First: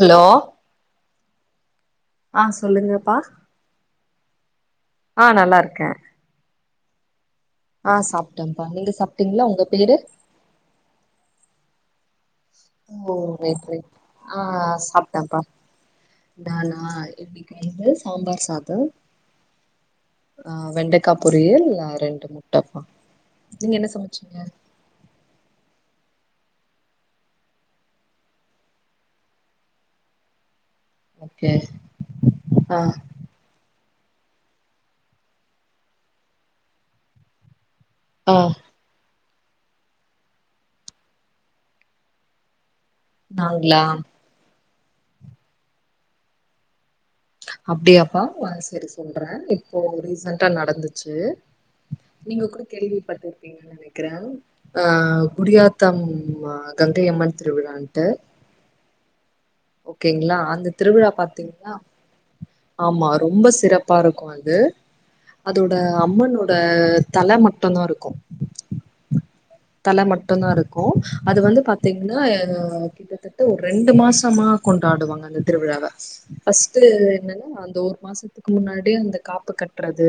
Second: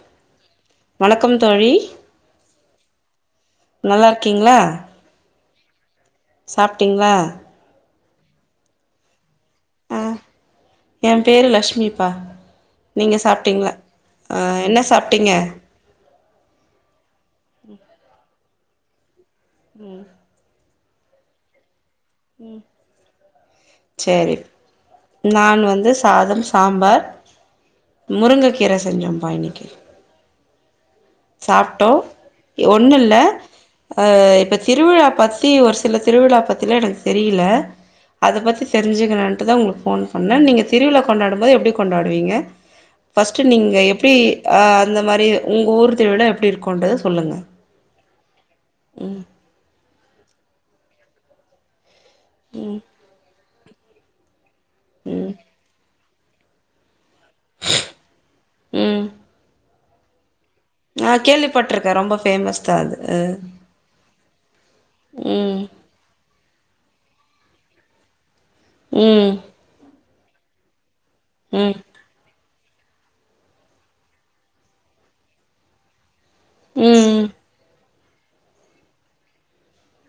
Hello வணக்கம் தோழி அ சொல்லுங்கப்பா நல்லா இருக்கீங்களா ஆ நல்லா இருக்கேன். சாப்ட்டீங்களா? அ சாப்டன்ப்பா நீங்கா சாப் டீங்களா? உங்க பேரு பா நீங்க ஓ ரைட் சாப்ட்டீங்களா ரைட் அ ஆ என்ன சாப்ட்டீங்க? சாப்ட்டேன்ப்பா நானா இப்டி [unintelligible] சாம்பார் சாதம் உம் வெண்டக்கா பொரியல் ஆ ரெண்டு முட்டப்பா நீங்க என்ன சேரி சமைச்சீங்க? நான் வந்து சாதம் சாம்பார் முருங்கக்கீர செஞ்சோம்மபா இன்னிக்கி ஓகே சாப்டோ ஆ ஒண்ணுல்ல அ இப்ப திருவிழா பத்தி ஒரு சில திருவிழா பத்திலா எனக்கு தெரியில ஆ அதப் பத்தி தெரிஞ்சுக்கணுன் ட்டுதா நீங்க ஃபோன் பண்ணன் நீங்க திருவிழா கொண்டாடும் போது எப்டி கொண்டாடுவீங்க ஃபஸ்ட்டு நீங்க நாங்களா எப்டி அ அந்த மாரி உங்க ஊர்த் விட எப்டி இருக்கும்டுஸ் அப்டியாப் அ சீரி சொல்றே இப்போ ரீசென்ட்டா நடந்துச்சு நீங்க கூட கேள்விப்பட்டு அப்பிடினு நெனக்கற ஆ ம் குடியாத்தம் மாதம் இத்தை அம்மன் திருவிழான்ட்டு ம் ஓகேங்ளா அந் நா கேள்விப்பட்டிருக்கே ரொம்ப ஃபேமஸ் தா அது ஆமா அ ரொம்ப சிறப்பா இருக்கு அது ம் அதோட அம்மன் அம்மன்னோட தல மட்டுதா இருக்கு ம் ல மட்டும் தா இருக்கு அது வந்து ம் பாத்தீங்னா அ கிட்டத்தட்ட ஒரு ரெண்டு மாசமா கொண்டாடுவாங்க அந்த திருவிழாவ ஃபர்ஸ்ட்டு ம் அந்த ஒரு மாசத்துக்கு முன்னாடியே அந்த காப்பு கட்டுறது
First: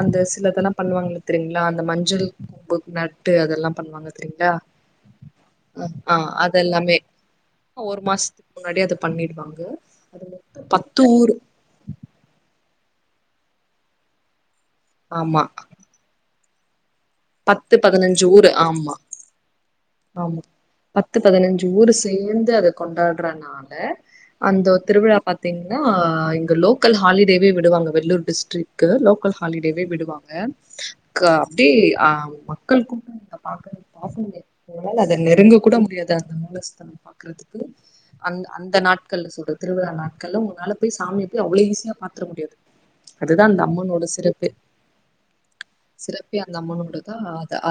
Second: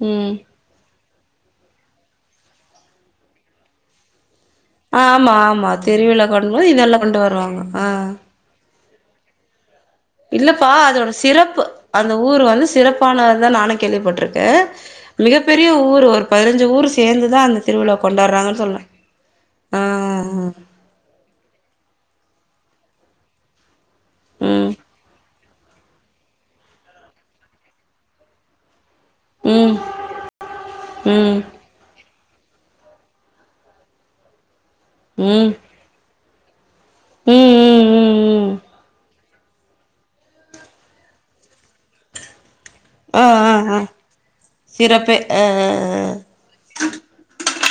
அந்த ம் சிலதெல்லாம் பண்ணுவாங்களே தெரிங்களா அந்த மஞ்சள் கொம்பு நட்டு அதெல்லாம் பண்ணுவாங்க தெரியுங்களா ஆமா ஆமா அஹ், திருவிழா ஆஹ் அது கொண்டபது எல்லாமே இதெல்லா கொண்டு வருவாங்க ஆ ஒரு மாசத்துக்கு முன்னாடி அத பண்ணிடுவாங்க அது மொத்தம் இல்லப்பா பத்து அதோட ஊர் சிறப்பு அந்த ஊரு அது வந்து சிறப்பானத நானு கேள்விப்பட்டிருக்கே ஆமா மிகப்ப பெரிய ஊர் ஒரு பதினஞ்சி ஊரு சேந்து தா அந்த பத்து திருவிழா பதினஞ்சு ஊரு கொண்டாடுறாங்கன்னு சொல்லே ஆமா ஆமா பத்து பதினஞ்சு ஊரு சேந்து அத கொண்டாட்றனால ம் அந்தோ திருவிழா பாத்தீங்னா இங்க லோக்கல் ஹாலிடேவே விடுவாங்க வெள்ளூர் டிஸ்ட்ரிக் லோக்கல் ம் ஹாலிடேவே விடுவாங்க ம் அப்டே மக்கள் கூட்டோ நீ பாக்கலை பாக்கலையே நம்மனால அத ம் ம் நெருங்க கூட முடியாது அந்த பஸ் தன் ம் பாக்குறதுக்கு ம் அந்த ம் அந்த நாட் நாட்கள்ல சொல்றே திருவிழா நாட்கள்ல உங்களால போய் சாமிய போய் அவ்ளோ ஈஸியா பாத்துற முடியாது ஆ அதுதா ஆ அந்த ஆ அம்மனோட சிறப்பு சிறப்பே ஆ சிறபே அந்த அம்மனோட தா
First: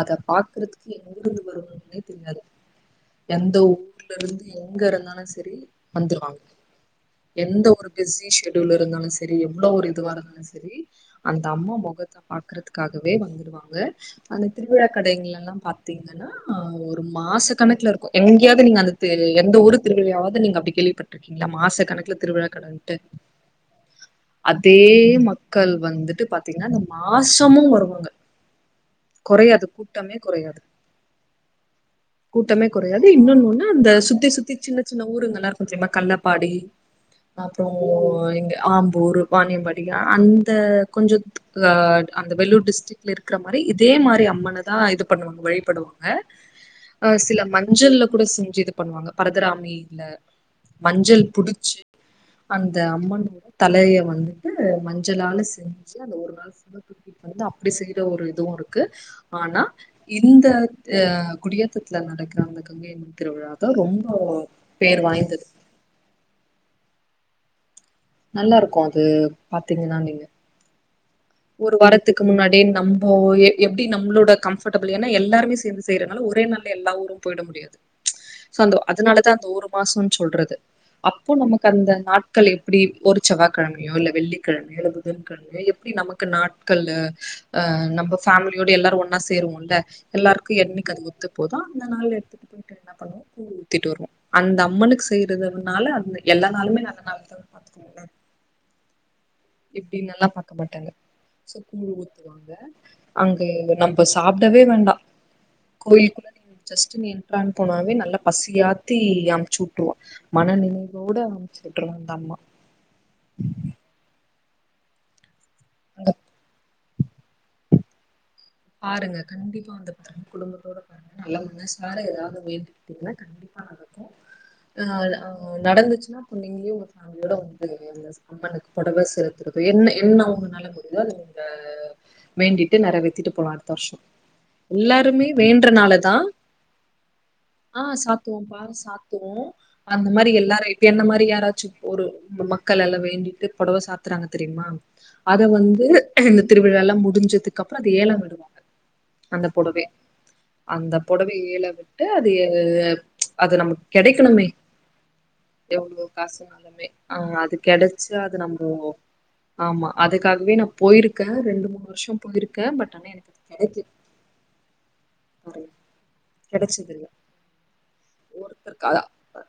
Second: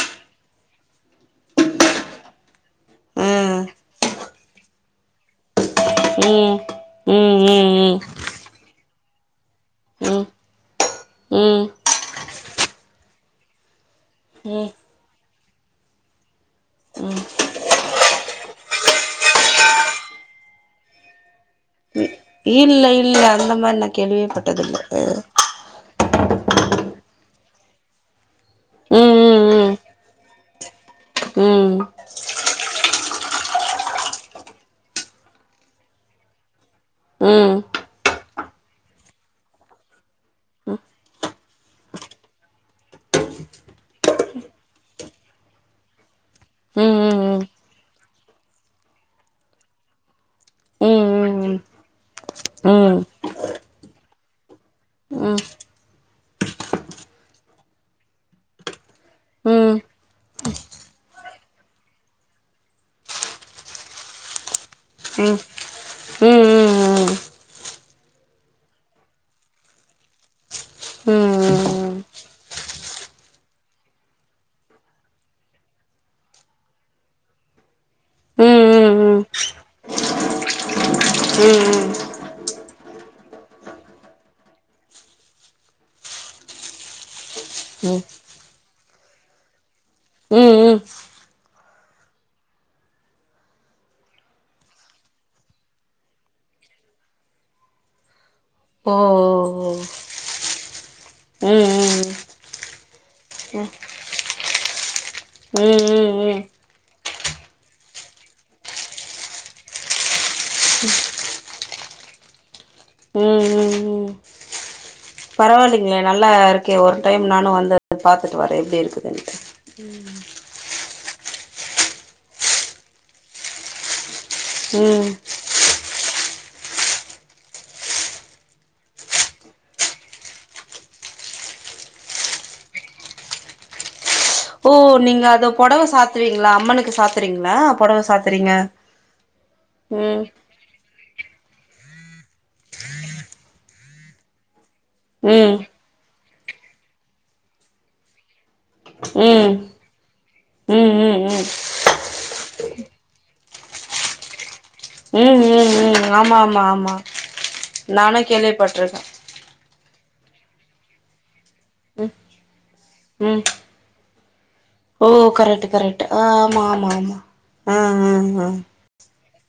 அத பாக்கறதுக்கு எங்கருந்து வருமோ னே தெரியாது ஆ ஆ எந்த ஊர்ல இருந்து எங்க இருந்தாலு செரி வந்துருவாங்க ம் ம் எந்த ஒரு ம் பிஸி ஷெட்யூல் இருந்தாலு செரியம் எந்த ஒரு இதுவ ம் ம் இருதாலு செரி அந்த ம் அம்மா முகத்த பாக்குறதுக்காகவே வந்துடுவாங்க அந்த ம் திருவிழா கடைங்களா எல்லா பாத்தீங்கன்னா ஹ ஒரு மாச கணக்குல இருக்கு எங்கயாவ்து நீங்க அந்த தெ எந்த ஒரு தெருவிலாயாவ்து நீங்க அப்டி கேள்விப்பட்டிருக்கீங்களா மாச கணக்குல திருவிழா இல்ல கடன்ட்டு இல்ல அந்த மாரி நா கேள்வியே பட்டதில்ல அதே அ மக்கள் வந்துட்டு பாத்தீங்கன்னா இந்த மாச அம்மாவு வருவாங்க ம் குறையாது ம் கூட் கூட்டமே கொறையாது ம் ம் கூட்டமே குறையாது இன்னொன்னு ஒன்னா அந்த சுத்தி சுத்தி சின்ன சின்ன ஊருங்கல்லா இருக்கு தெரியுமா கள்ளப்பாடி ம் அப்புறோ இங்க ஆம்பூர் வானியம்பாடி அந்த கொஞ்ச அஹ் அந்த வெல்லூர் டிஸ்ட்ரிக்ல இருக்கிற மாரி இதே மாரி அம்மனதா இது பண்ணுவாங்க வழிபடுவாங்க அ ம் ஹ சில ம் மஞ்சள்ல கூட செஞ்சு இது பண்ணுவாங்க பரதராமில ம் மஞ்சள் ம் ம் புடிச்சு ம் ம் ம் அந்த அம்மனோட தலைய வந்துட்டு மஞ்சளால செஞ்சு அந்த ஒரு நாள் ஃபுல்லா தூக்கிட்டு வந்து அப்டி செய்யற ஒரு இதுவு இருக்கு ம் ம் ம் ம் ம் ஆனா ம் ம் இந்த ஹ் குடியேத்தத்துல நடக்கிற அந்த கங்கையம்மன் திருவிழாதா ரொம்ப பேர் ம் ம் வாய்ந்தது நல்லா இருக்கோ அது பாத்தீங்கன்னா நீங்க ஒரு வாரத்துக்கு முன்னாடியே நம்போ எ எப்டி நம்மளோட கம்ஃபர்டபிள் ஏன்னா எல்லாருமே சேர்ந்து செய்யறனால ஒரே நாள்லா எல்லா ஊரு போயிட முடியாது சோ அந்த அதனாலதா அந்த ஒரு மாசம்னு சொல்றது அப்போ ம் நமக்கு அந்த நாட்கள் எப்டி ஒரு செவ்வாய்கிழமையோ இல்ல வெள்ளிக்கிழமையோ இல்ல புதன்கிழமையோ எப்டி நமக்கு நாட்களு அஹ் நம்போ ஃபேமிலியோடு எல்லாரு ஒன்னா சேருவோம்ல்ல ம் ம் ம் எல்லாருக்கு என்னைக்கு அது ஒத்து போதோ அந்த நாள் எடுத்துட்டு போயிட்டு என்ன பண்ணுவோ கூழ் ஊத்திட்டு வருவோ அந்த அம்மனுக்கு செய்யறதுனால அந்த எல்லா நாளுமே நல்ல நாள்தா பாத்துக்கோங்களே ஓ ஓ இப்படி நல்லா பன் இருக்க மாட்டாங்க ம் சோ ம் கூழு ஊத்துவாங்க அங்க அங்க எங்க நம்ம சாப்பிடவே வேண்டா ம் ம் ம் கோயிலக்குள்ள ம் நீ ஜஸ்ட் நீ என்டர் போனாவே நல்லா பசியாத்தி அமைச்சுவுட்ருவா மன நினைவோட அமச்சுவிட்டுரு அந்த அம்மா பரவால்லைங்களே அங்க நல்லா இருக்கே ஒரு டைம் நானு வந்து ய் பாத் பாருங்க கண்டிப்பா வந்த பாருங்க குடும்பத்தோட பாருங்க நல்லா ஒன்ன சேந்து வேற ஏதாவது வேண்டுகிட்டுங்கனா கண்டிப்பாக நடக்கு ஹ் ம் ஹ நடந்துச்சுன்னா நீங்களே உங்க ஃபேமிலியோட வந்து இந்த அம்மனுக்கு பொடவ செலுத்துறது என்ன என்ன ஒங்கனால முடியுதோ அத நீங்க வேண்டிட்டு நெறவேத்திட்டு போலா அடுத்த வருஷோ ஓ நீங்க எல்லாருமே அத பொடவ வேன்றனாலதா சாத்துவீங்களா அம்மனுக்கு சாத்துறீங்களா ஆஹ் பொடவ சாத்துவோ சாத்துறீங்க பா சாத்துவோ அந்த ம் மாரி எல்லாரு இப்ப என்ன மாரி யாராச்சும் ஒரு உம் மக்களெல்லா வேண்டிக்ட்டு பொடவ சாத்துறாங்க தெரியுமா அத ம் வந்து திருவிழாலா முடிஞ்சதுக்கப்றோ அத ஏல வி ருவாங்க அந்த ம் பொடவே ம் அந்த ம் பொடவைய ம் ஏழ விட்டு அது எ அஹ் எ அது நமக் கெடைக்கணுமே ம் ம் எவ்ளோ ம் ஆமா காசு ஆமா இருந்தாலுமே ஆமா அவ்ங்க அது கெடைச்சா நானு அது நம்போ கேள்விப்பட்ருக்கே ஆமா அதுக்காகவே நா போயிருக்கே நானு ரெண்டு மூணு வர்ஷ போயிருக்கே பட் ஆனா எனக் ம் கெடைக்கு ஓ கரெக்ட்டு கரெக்ட்டு கெடைச்சதில்ல ஆமாம்மாம்மா அஹ் அஹ் அஹ்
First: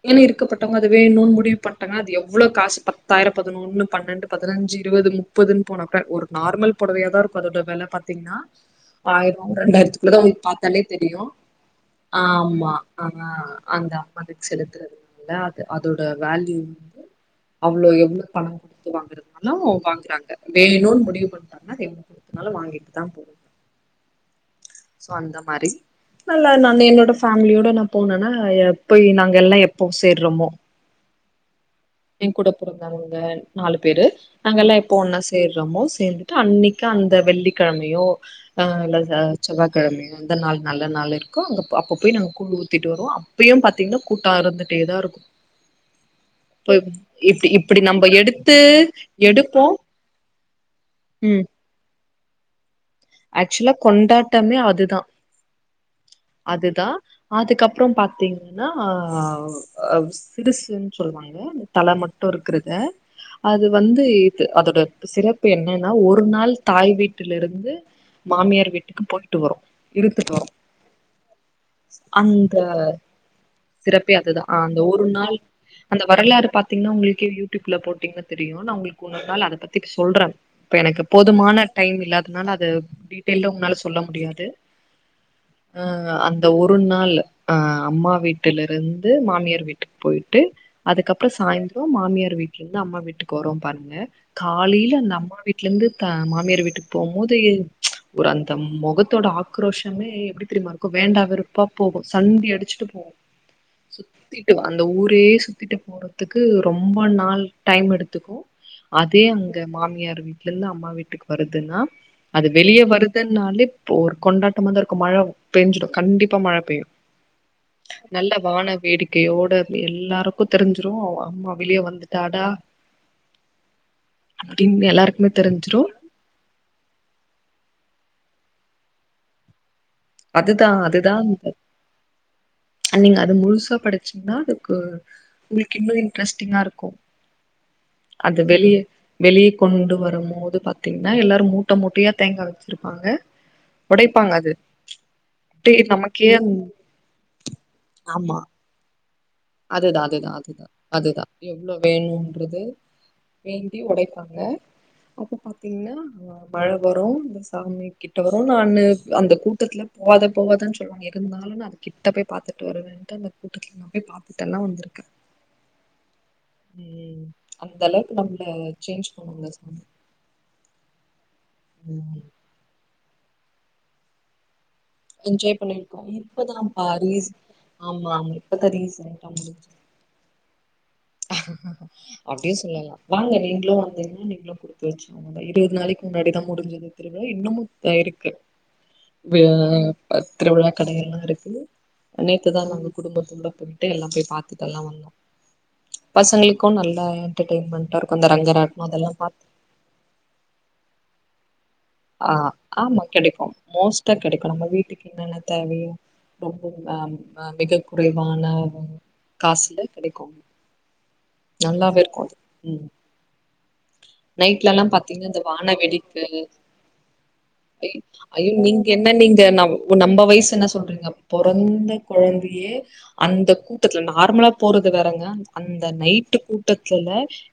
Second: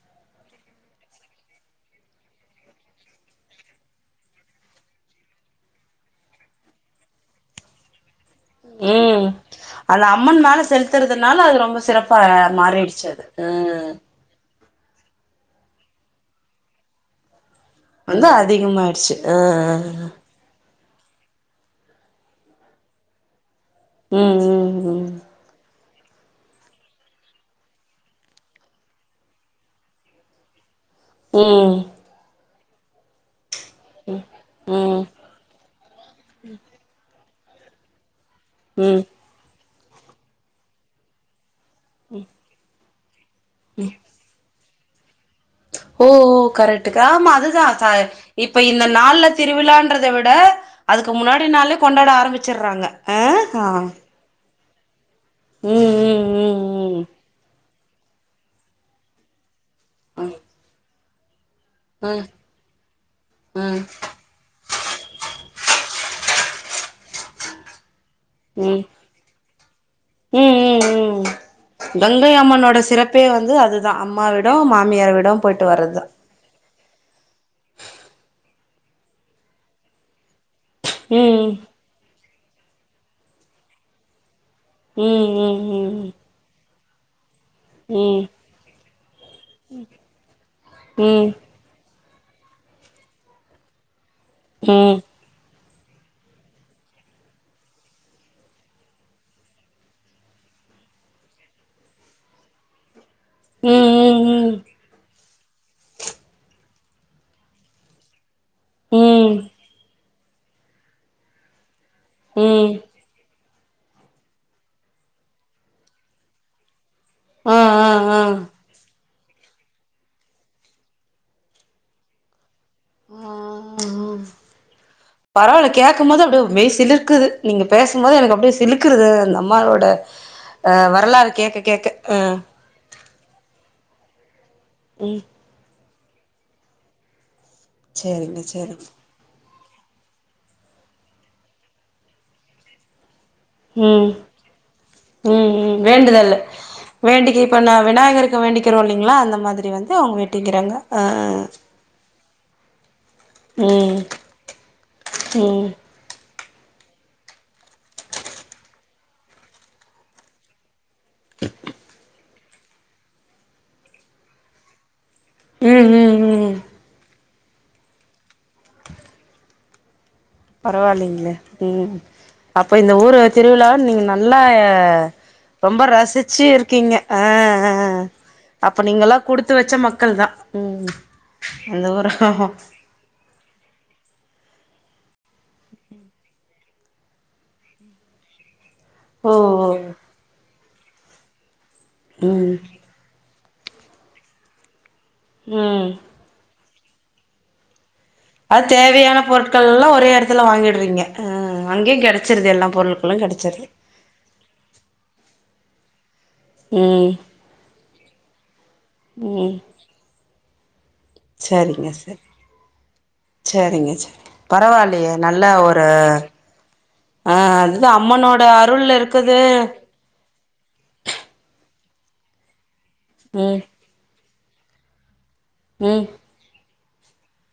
ஏனா இருக்கப்பட்டவ்ங்க அது வேணுன் முடிவு பண்டாங்னா அது எவ்ளோ காசு பத்தாயிர பதுனொன்னு பன்னெண்டு பதுனஞ்சு இருவது முப்பதுன் போனக்கூட ஒரு நார்மல் பொடவையாதா இருக்கு அதோட வெல பாத்தீங்னா ம் ஆயிர அந்த ரெண்டாயிரத்துக்குள்ளதாவரு அம்மன் மேல பாத்தாலே தெரியு செலுத்துறதுனால அது ரொம்ப சிறப்பா ஆஹ் ஆமா மாறிடுச்சு அது ஆஹ் ம் அந்த அம்மா வீட் செலவு அது அதோட வேல்யூ வந்து அவ்ளோ எவ்ளோ வந்து பணங் குடுத்து அதிகமாயிடுச்சு ஆ ஆ வாங்கிறதுனாலு வாங்குறாங்க வே இன்னு முடிவு பண்டாங்னா ரெண்டு குடுத்தனால வாங்கிட்டு தா போணு உம் உம் சோ அந்த மாரி நல்லா நாங்க என்னோட ஃபேம்லியோட நா போனனா எ போய் நாங்கெல்லா எப்போ சேர்றமோ உஹம் எங்க்கூட பொறந்த அவனுங்க நாலு பேரு நாங்கெல்லா எப்போ ம் ஒன்னா சேர்றோமோ சேந்துட்டு அன்னைக்கு அந்த வெள்ளி கெழமையோ ஆஹ் ம் இல்ல ம் சார் செவ்வாக் கெழமை எந்த நாள் நல்ல நாள் இருக்கோ அங்கப் அப்ப போய் நாங்க குண்டூத்திட் வரு அப்பயு பாத்தீங்னா கூட்டா இருந்து அப்டியேதா இருக்கு ஓஹோ இப்ப கரெட்டுக்கா ஆமா இப்டி அதுதா இப்டி சா நம்ம எடுத்து இப்ப இந்த நாளல எடுப்போ திருவிழான்றத விட அதுக்கு ம் முன்னாடி நாளே கொண்டாட ஆரம் வச்சுர்றாங்க ஆக்சுவலா கொண்டாட்டமே அ அதுதா ம், அதுதா ம், அதுக்கப் அப்புறம் பாார்த்தீங்கன்னா அது சிருசு சொல்லுவாங்க தலை ம், மட்டும் இருக்கிறது ம். அது ம், வந்து இ அதோட சிறப்பு என்னன்னா ஒரு நாள் தாய் வீட்டு வீட்ல இருந்து மாமியார் வீட்டுக்கு போயிட்டு வரும் இருந்துட்டு வரும் உம் உம் உம் கங்கை அந்த அம்மனோட சிறப்பே வந்து அதுதா சிறப்பே அம்மா அதுதான் விடம் ஆஹ் மாமியார விடம் போயிட்டு வர்றதுதா பத்தீங்கன்னா உங்களுக்கே யூடியூப்ல போட்டீங்கன்ன தெரியும் நா உங்களுக்கு ஒன்னொரு நாள் அதை பத்தி சொல்ற இப்ப எனக்கு ம். போதுமான டைம் இல்லாத அதனால அது டீட்டெயில உங்கனால சொல்ல முடியாது உம் உம் அ உம் அந்த ஒரு நாள் ஆஹ் அம்மா வீட்டுல இருந்து மாமியார் வீட்டுக்கு போயிட்டு ம், அதுக்கப்புற சாய்ந்தர மாமியார் வீட்டு்ல இருந்து அம்மா வீட்டுக்கு ஓரோம் பாருங்க ம். காலில நம்ம வீட் வீட்டுல இருந்து த மாமியார் வீட்டுக்கு போம் போது ஒரு அந்த முகத்தோட ஆக்ரோஷமே எப்படி தெரியுமா இருக்கும் வேண்டா வெறுப்பா போகு சண்டி அடிச்சுட்டு போகு ம், சுத்திட்டு ம், வா அந்த ஊரே சுற்றிட்டு போறதுக்கு ரொம்ப நாள் டைம் எடுத்துக்கும் ம். அதே ம், அங்க மாமியார் விட் எல்ல அம்மா வீட்டுக்கு வருதுன்னா அது ம். வெளிய வருதன் நால இப்ப ஒரு கொண்டாட்டமா தா இருக்கும் மழை பெயஞ்சிடும் கண்டிப்பா மழை பெய்யும் ஆ, ஆ, ஆ. நல்ல வான வேடிக் கையோட எல்லாருக்கும் தெரிஞ்சிரும் அம்மா வெளியே வந்துட்டாடா உம் அப்டின்னு எல்லாருக்குமே பரவால தெரிஞ்சிரு கேக்கம் போதே அப்படியே மெய் சில்லுர்க்குது. நீங்க பேசும்போது எனக்கு அப்டியே சிலுக்குறுது அந்த அம்மாளோட அதுதான் அதுதான் அ நீங்க அது முழுசா படு சின்னாது கு ம் உங்களுக் இன்னும் இன்ட்ரெஸ்டிங்கா இருக்கும் அது சேரிங்க வெளிய சேரிங்க வெளி கொண்டு வரும் போது பாத்தீங்கன்னா எல்லாரும் மூட்ட மூட்டையா தேங்கா வச்சுருப்பாங்க உடைப்பாங்க அது உம் உம் அப்டியே நமக்கே வேண்டுதலு வேண்டிக்கு இப்ப நான் விநாயகருக்கு வேண்டிக்கிறோ ங்களா அந்த மாதிரி வந்து அதுதான் அவங்க அதுதான் அதுதான் வேண்டிக்கிறாங்க ஆ அதுதான் எவ்ளோ வேண் டுறது வேண்டி ம் உடைப்பாங்க அப்ப ம் பாத்தீங்கன்னா மழ வரும் இந்த சாமி கிட்ட வரும் நானு அந்த கூட்டத்துல போகாத போவாதன்னு சொ அவுங்க இருந்தாலும் நா அது கிட்ட போய் பாத்துட்டு வருவேன்டு அந்த கூட்டத்துல நா போய் பாப் தலா உண்டு உம் உம் உம் ம் அந்த அளவுக்கு நம்மள சேஞ்ச் பண்ணுவாங்க [unintelligible] பரவாயில்லைங்களே உம் அப்ப இந்த ஊர் திருவிழா நீங்க நல்லா க என்ஜாய் ரொம்ப பண்ணிருக்கோ ரசிச்சு இப்பதான்ப்பா இருக்கீங்க ரீஸ் அஹ் ஆமா ஆமா இப்பதா அப்ப நீங்கல்லாம் ரீசென்டா குடுத்து வச்ச மக்கள் தான் உம் அப்டியும் சொல்லலாம் வாங்க நீங்களும் வந்தீங்கன்னா நீங்களும் குடுத்து வச்சவங்க தான் இருவது நாளைக்கு முன்னாடிதான் முடிஞ்சது திருவிழா இன்னமும் இருக்கு ஓ ஓ வ ஆஹ் திருவிழா கடையெல்லாம் இருக்கு ம் அனைத்துதான் நாங்க குடும்ப கும்ட போய்ட்டு எல்லாம் போய் பாத்துட்டு எல்லாம் வந்தோம் உம் கு நல்லா என்டர்டெயின்மெண்டா இருக் அது தேவையான பொருட்கள் எல்லாம் ஒரே இடத்துல வாங்கிட்றீங்க ஆஹ் ஆஹ் ஆமா கெடைக்கும் மோஸ்டா கெடைக்கும் நம்ம வீட்டுக்கு என்னென்ன தேவையோ ரொம்ப ம் ஆஹ் மிக குறைவான ம் காசுல கிடைக்கும் சரிங்க சரி ம் சரிங்க சரி நைட்லல்லா பரவாயில்லையே நல்ல ஒரு ஆ ஐ அதுதா அம்மனோட ஐயோ நீங்க அருள் என்ன இருக்குது நீங்க நம் நம்ம வயசு என்ன சொல்றீங்க பொறந்த குழந்தையே ம் அந்த ம் கூட்டத்துல நா நார்மலா போறது வேறங்க அந்த ம் நைட்டு கூ ட்டதுல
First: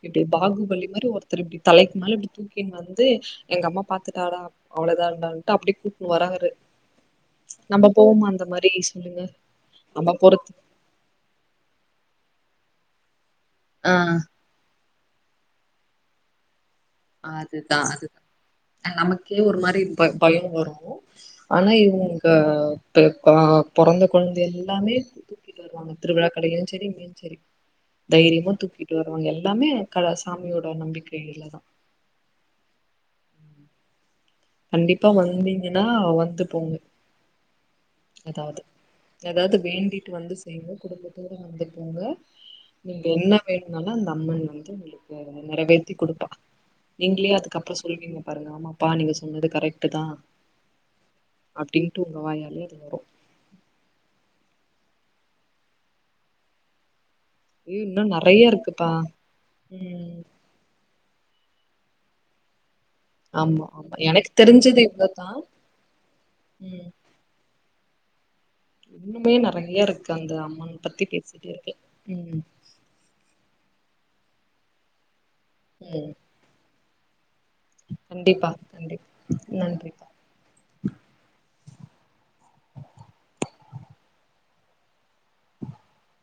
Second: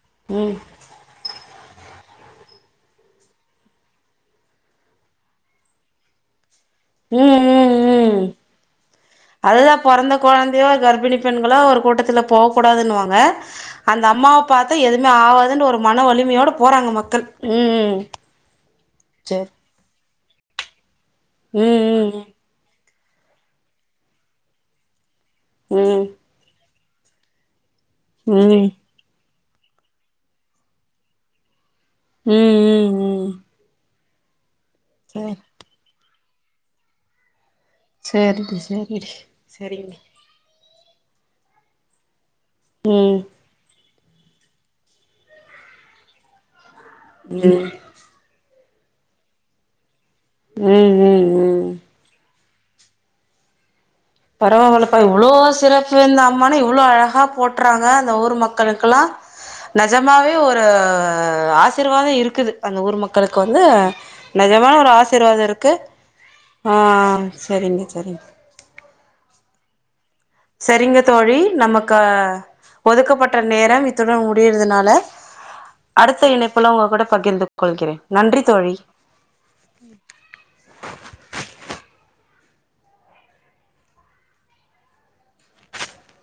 இப்டி ம் பாகுபலி மாரி ஒருத்தர் இப்டி தலைக்கு மேல இப்டி தூக்கின்னு வந்து எங்க அம்மா [unintelligible] பாத்துட்டாடா அவ்வளவுதாண்டானுட்டு அப்டியே கூட்டு வராரு உம் உம் நம்ம உம் போவோமா அந்த மாரி சொல்லுங்க அதுதா நம்ம பொறந்த போறது கொழந்தையோ கர்ப்பிணி பெண்களோ ஒரு கூட்டத்துல போக கூடாதுன்னுவாங்க ஆ அந்த அம்மாவை பாத்தா எது மே ஆவதுன்னு ஒரு மன வலிமையோடு அதுதா அது நமக்கே சரி ஒரு மாரி ப பயம் வரு ஆனா ம் இவங்க இப் ப பொறந்த கொழந்த எல்லாமே தூக்கிட்டு ம் வருவாங்க ம் திருவிழா கடைய செரிங்க செரி தைரியமும் ம் தூக்கிட்டு வருவங்க எல்லா எல்லாமே க சாமியோட நம்பிக்கையிலதா உஹம் உம் உம் கண்டிப்பா வந்தீங்கன்னா வந் வந்து போங்க செரிங்க செரிடி செரிங்க நீங்களு குடும்பத்தோட வந்துப்போங்க நீங்க ம் என்ன வேணுனாலு ந அந்த அம்மன் வந்து உங்களுக்கு நிறைவேத்தி குடுப்பா நீங்களே ம் அதுக்கப்புற சொல்லீங்க பாருங்க ஆமா பா னிக்கு சொ சொன்னது கரெக்ட் தா ம் ம் ம் அப்டின்ட்டு உங்க வாயே [unintelligible] வரும் பரவ பலப்பா இவ்வளோ சிறப்பு இருந்த அம்மா இவ்வளோ அழகா போட்டுறாங்க இன்னு அந்த ஊர் நெறைய இருக்குப்பா மக்கக்கெல்லாம் ம் நஜமாவே ஒரு ஆ ஆசிர்வாதம் இருக்குது அந்த ஊர் மக்களுக்கு வந்து ஆமா ஆமா எனக்கு நிஜமான தெரிஞ்சது ஒரு இவ்ளோதா ஆசிர்வாதம் இருக்கு ஆ ம் சரிங்க சரிங்க இன்னுமே நறைய இருக்கு அந்த அம்மன் சரிங்க பத்தி தோழி பேசிட்டே இருக்கலா நமக்கு ம் ஒதுக்கப்பட்ட நேரம் இத் இத்துடன் முடியறதுனால ம் அடுத்த இணைப்புல உங்க கூட பகிர்ந்து கொள்கிறேன் நன்றி கண்டிப்பா தோழி கண்டிப்பா நன்றிப்பா [inaudible]